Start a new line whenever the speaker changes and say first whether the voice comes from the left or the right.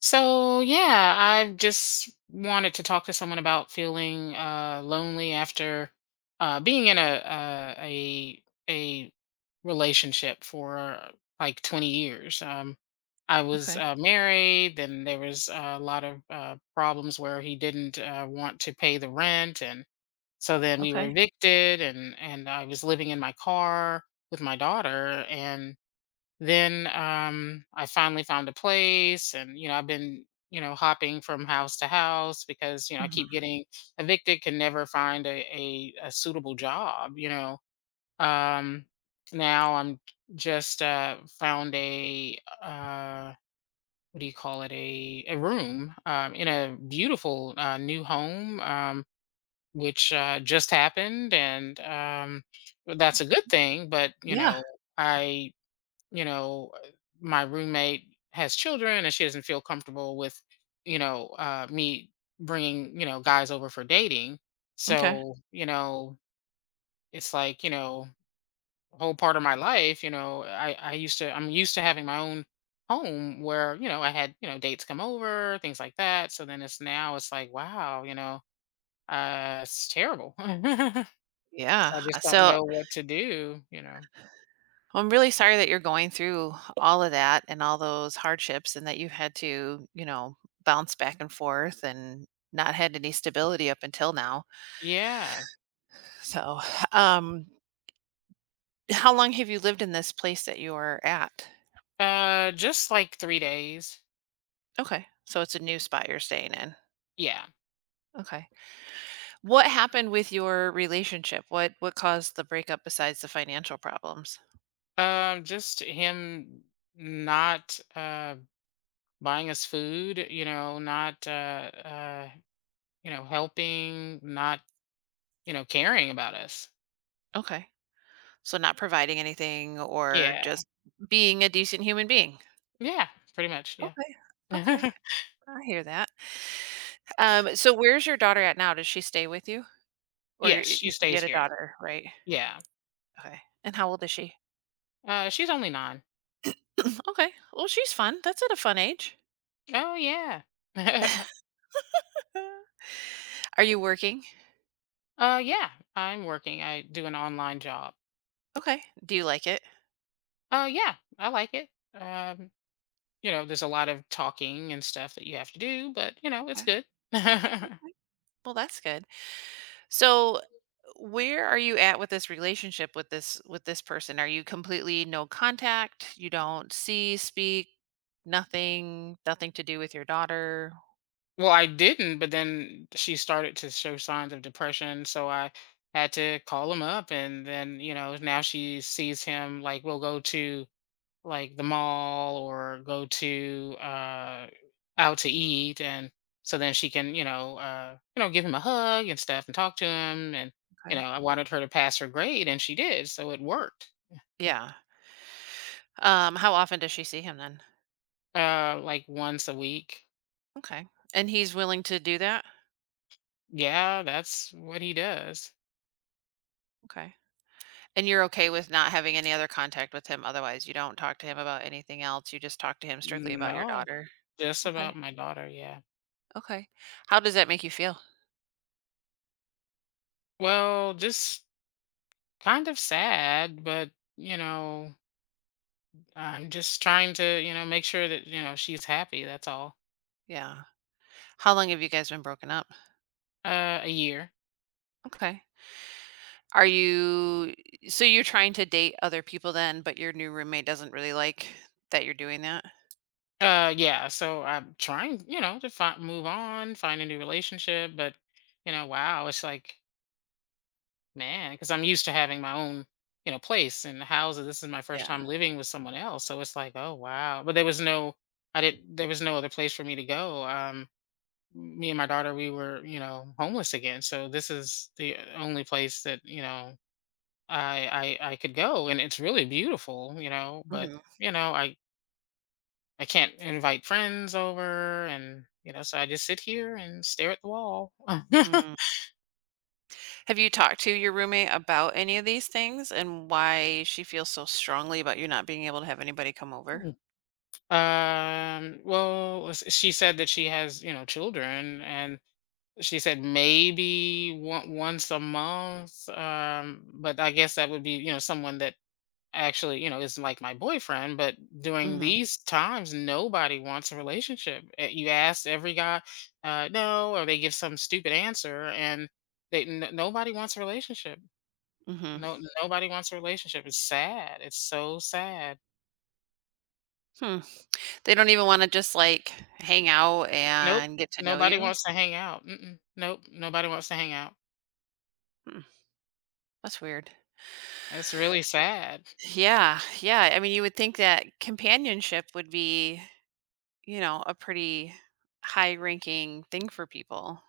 left: So yeah, I just wanted to talk to someone about feeling lonely after being in a relationship for like 20 years. I was
right: Okay.
left: married, and there was a lot of problems where he didn't want to pay the rent, and so then we were
right: Okay.
left: evicted, and I was living in my car with my daughter, then I finally found a place, and I've been hopping from house to house because I keep
right: Mhm.
left: getting evicted, can never find a suitable job. Um, now I'm just found a what do you call it a room in a beautiful new home. Which just happened, and that's a good thing. But
right: Yeah.
left: I, you know, uh, my roommate has children and she doesn't feel comfortable with, me bringing, guys over for dating.
right: Okay.
left: So, it's like, a whole part of my life, I'm used to having my own home where, I had, dates come over, things like that. So then it's now it's like, wow, it's terrible. So I
right: Yeah. Uh,
left: just don't
right: So
left: know what to do.
right: I'm really sorry that you're going through all of that and all those hardships and that you've had to, bounce back and forth and not had any stability up until now.
left: Yeah.
right: So, um, how long have you lived in this place that you're at?
left: Just like 3 days.
right: Okay. So it's a new spot you're staying in.
left: Yeah.
right: Okay. What happened with your relationship? What caused the breakup besides the financial problems?
left: Just him not buying us food, not helping, not, caring about us.
right: Okay. So not providing anything or
left: Yeah.
right: just being a decent human being.
left: Yeah, pretty much, yeah.
right: Okay. Okay. I hear that. So where's your daughter at now? Does she stay with you? Or
left: Yes,
right: y-
left: she
right: you said you
left: stays
right: had a
left: here.
right: daughter, right?
left: Yeah.
right: Okay. And how old is she?
left: She's only 9.
right: Okay. Well, she's fun. That's at a fun age.
left: Oh yeah.
right: Uh, Are you working?
left: Yeah, I'm working. I do an online job.
right: Okay. Do you like it?
left: Yeah, I like it. Um, there's a lot of talking and stuff that you have to do, but
right: Okay.
left: it's good.
right: Well, that's good. So where are you at with this relationship with this person? Are you completely no contact? You don't see, speak, nothing, nothing to do with your daughter?
left: Well, I didn't, but then she started to show signs of depression, so I had to call him up and then, now she sees him like we'll go to like the mall or go to out to eat, and so then she can, give him a hug and stuff and talk to him, and
right: Okay.
left: I wanted her to pass her grade, and she did, so it worked.
right: Yeah. How often does she see him then?
left: Like once a week.
right: Okay. And he's willing to do that?
left: Yeah, that's what he does.
right: Okay. And you're okay with not having any other contact with him otherwise. You don't talk to him about anything else. You just talk to him strictly about your
left: No.
right: daughter.
left: Just
right: Okay.
left: about my daughter, yeah.
right: Okay. How does that make you feel?
left: Well, just kind of sad, but you know, I'm just trying to, make sure that, she's happy, that's all.
right: Yeah. How long have you guys been broken up?
left: A year.
right: Okay. Are you so you're trying to date other people then, but your new roommate doesn't really like that you're doing that?
left: Yeah, so I'm trying, to move on, find a new relationship, but wow, it's like, man, cuz I'm used to having my own, place and house. And this is my first
right: Yeah.
left: time living with someone else, so it's like, oh wow. But there was no, I didn't, there was no other place for me to go. Me and my daughter, we were homeless again, so this is the only place that I could go, and it's really beautiful, but
right: Mhm.
left: you know i I can't invite friends over, and so I just sit here and stare at the wall.
right: Mm. Have you talked to your roommate about any of these things and why she feels so strongly about you not being able to have anybody come over?
left: Well, she said that she has, children, and she said maybe once a month, but I guess that would be someone that actually, is like my boyfriend, but during
right: Mhm.
left: these times, nobody wants a relationship. You ask every guy, no, or they give some stupid answer, and nobody wants a relationship.
right: Mhm.
left: No, nobody wants a relationship. It's sad. It's so sad.
right: Hmm. They don't even wanna just, like, hang out
left: Nope,
right: and get to know
left: nobody
right: you?
left: wants to hang out. Mm-mm. Nope, nobody wants to hang out.
right: Hmm, that's weird.
left: It's really sad.
right: Yeah, yeah. I mean, you would think that companionship would be, a pretty high ranking thing for people.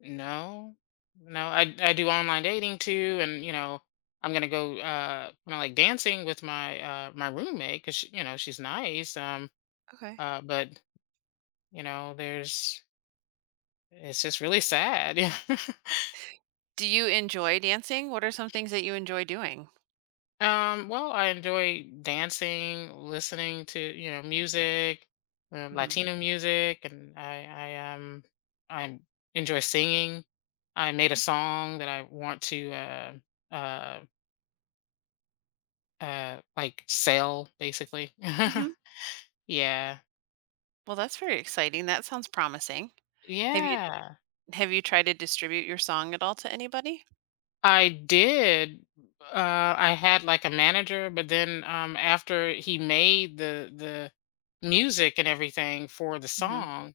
left: No, no, I do online dating too, and I'm gonna go kind of like dancing with my roommate because she's nice. Um,
right: Okay.
left: uh, but there's it's just really sad.
right: Do you enjoy dancing? What are some things that you enjoy doing?
left: Well, I enjoy dancing, listening to music,
right: Hmm.
left: Latino music, and I um I enjoy singing. I made a song that I want to uh like sale basically.
right: Hmm.
left: Yeah.
right: Well, that's very exciting. That sounds promising. Have you
left: Yeah.
right: have you tried to distribute your song at all to anybody?
left: I did. Uh, I had like a manager, but then after he made the music and everything for the
right: Hmm.
left: song,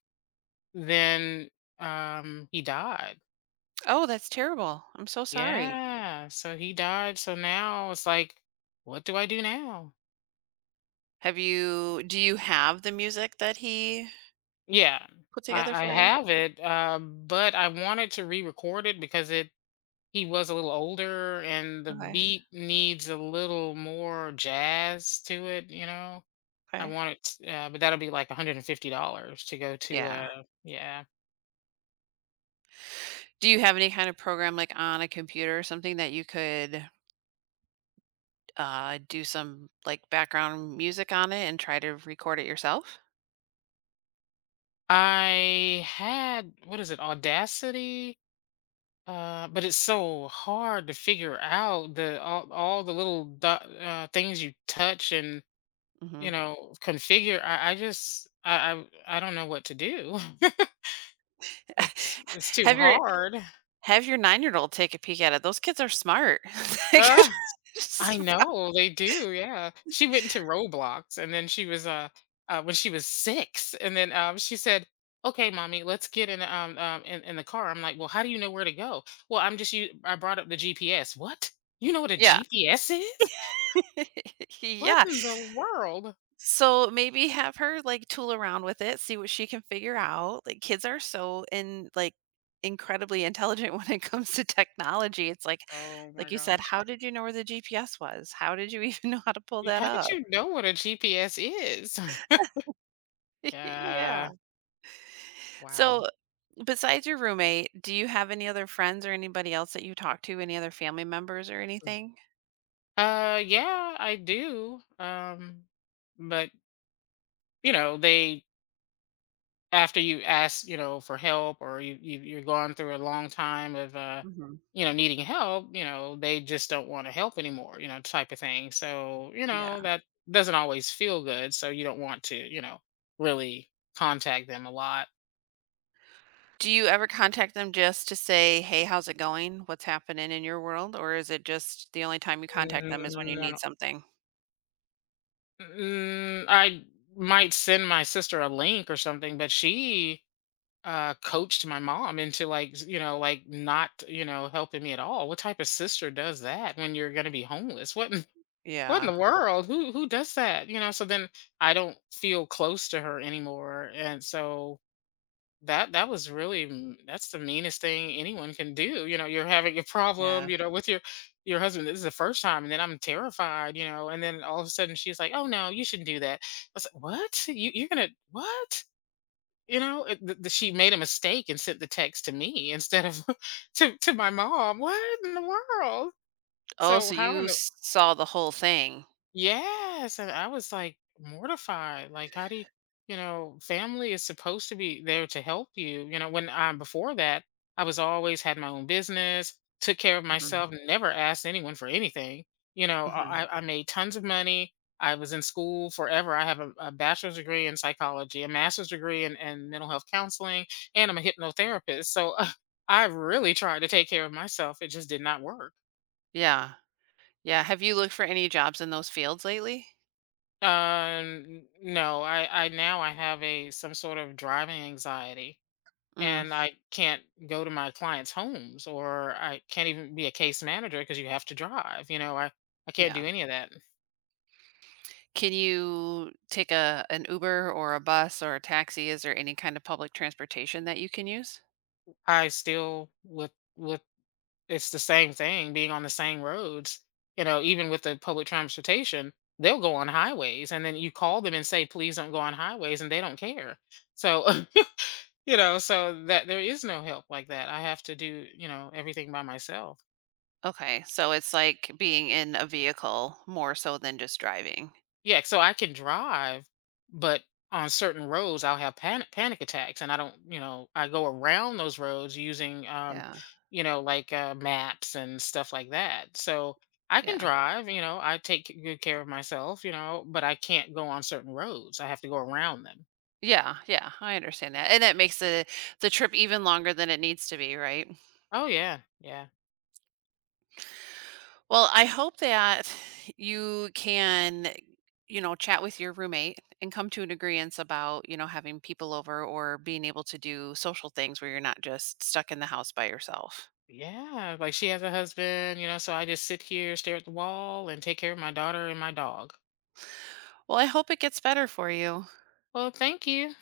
left: then he died.
right: Oh, that's terrible. I'm so sorry.
left: Yeah. So he died. So now it's like, what do I do now?
right: Have you do you have the music that he
left: Yeah.
right: put together
left: I
right: for you?
left: have it, but I wanted to re-record it because it he was a little older, and the
right: Okay.
left: beat needs a little more jazz to it. I
right: Okay.
left: want it, but that'll be like $150 to go to
right: Yeah.
left: yeah.
right: Do you have any kind of program, like, on a computer or something that you could, do some, like, background music on it and try to record it yourself?
left: I had, what is it, Audacity, but it's so hard to figure out all the little things you touch and
right: Mhm.
left: configure. I, I just I, I i don't know what to do. it's it's too
right: Have your
left: hard.
right: have your nine-year-old take a peek at it. Those kids are smart. They could
left: I
right: just-
left: know they do. Yeah, she went into Roblox, and then she was when she was 6, and then she said, "Okay, mommy, let's get in in the car." I'm like, "Well, how do you know where to go?" Well, I'm just you. I brought up the GPS. What? You know what a
right: Yeah.
left: GPS is? What
right: Yeah.
left: in the world?
right: So maybe have her like tool around with it, see what she can figure out. Like kids are so in like incredibly intelligent when it comes to technology. It's like
left: Oh
right: like
left: my
right: you said,
left: gosh!
right: how did you know where the GPS was? How did you even know how to pull that
left: How did
right: up?
left: you know what a GPS is?
right: Yeah.
left: Yeah.
right: So
left: Wow.
right: besides your roommate, do you have any other friends or anybody else that you talk to, any other family members or anything?
left: Yeah, I do. But they, after you ask, for help, or you're going through a long time of
right: Mhm.
left: needing help, they just don't want to help anymore, type of thing. So,
right: Yeah.
left: that doesn't always feel good. So you don't want to, really contact them a lot.
right: Do you ever contact them just to say, "Hey, how's it going? What's happening in your world?" Or is it just the only time you contact them is when you need
left: No.
right: something?
left: I might send my sister a link or something, but she coached my mom into like like not helping me at all. What type of sister does that when you're going to be homeless? What? What in
right: Yeah,
left: the world? Who does that? You know, so then I don't feel close to her anymore. And so that's the meanest thing anyone can do. You know, you're having a
right: yeah.
left: problem, with your husband. This is the first time, and then I'm terrified, and then all of a sudden she's like, "Oh no, you shouldn't do that." I was like, "What? You're gonna what?" You know, she made a mistake and sent the text to me instead of to my mom. What in the world?
right: Oh,
left: So
right: so
left: how in
right: you
left: the—
right: s saw the whole thing.
left: Yes, and I was like mortified. Like, how do you, family is supposed to be there to help you. You know, when I before that, I was always had my own business, took care of
right: Mhm,
left: myself, never asked anyone for anything. You know,
right: mhm.
left: I made tons of money. I was in school forever. I have a bachelor's degree in psychology, a master's degree in mental health counseling, and I'm a hypnotherapist. So I really tried to take care of myself. It just did not work.
right: Yeah, yeah. Have you looked for any jobs in those fields lately?
left: No, I now I have a some sort of driving anxiety,
right: Mm,
left: and I can't go to my clients' homes, or I can't even be a case manager because you have to drive. You know, I can't
right: yeah.
left: do any of that.
right: Can you take a an Uber or a bus or a taxi? Is there any kind of public transportation that you can use?
left: I still with it's the same thing being on the same roads. You know, even with the public transportation, they'll go on highways, and then you call them and say, "Please don't go on highways," and they don't care. So so that there is no help like that. I have to do everything by myself.
right: Okay, so it's like being in a vehicle more so than just driving.
left: Yeah, so I can drive, but on certain roads I'll have panic attacks, and I don't, you know, I go around those roads using,
right: Yeah,
left: maps and stuff like that. So I can
right: yeah.
left: drive, I take good care of myself, but I can't go on certain roads. I have to go around them.
right: Yeah, yeah, I understand that. And that makes the trip even longer than it needs to be, right?
left: Oh yeah, yeah,
right: Well, I hope that you can, chat with your roommate and come to an agreement about, having people over or being able to do social things where you're not just stuck in the house by yourself.
left: yeah. Like she has a husband, so I just sit here, stare at the wall, and take care of my daughter and my dog.
right: Well, I hope it gets better for you.
left: Well, thank you.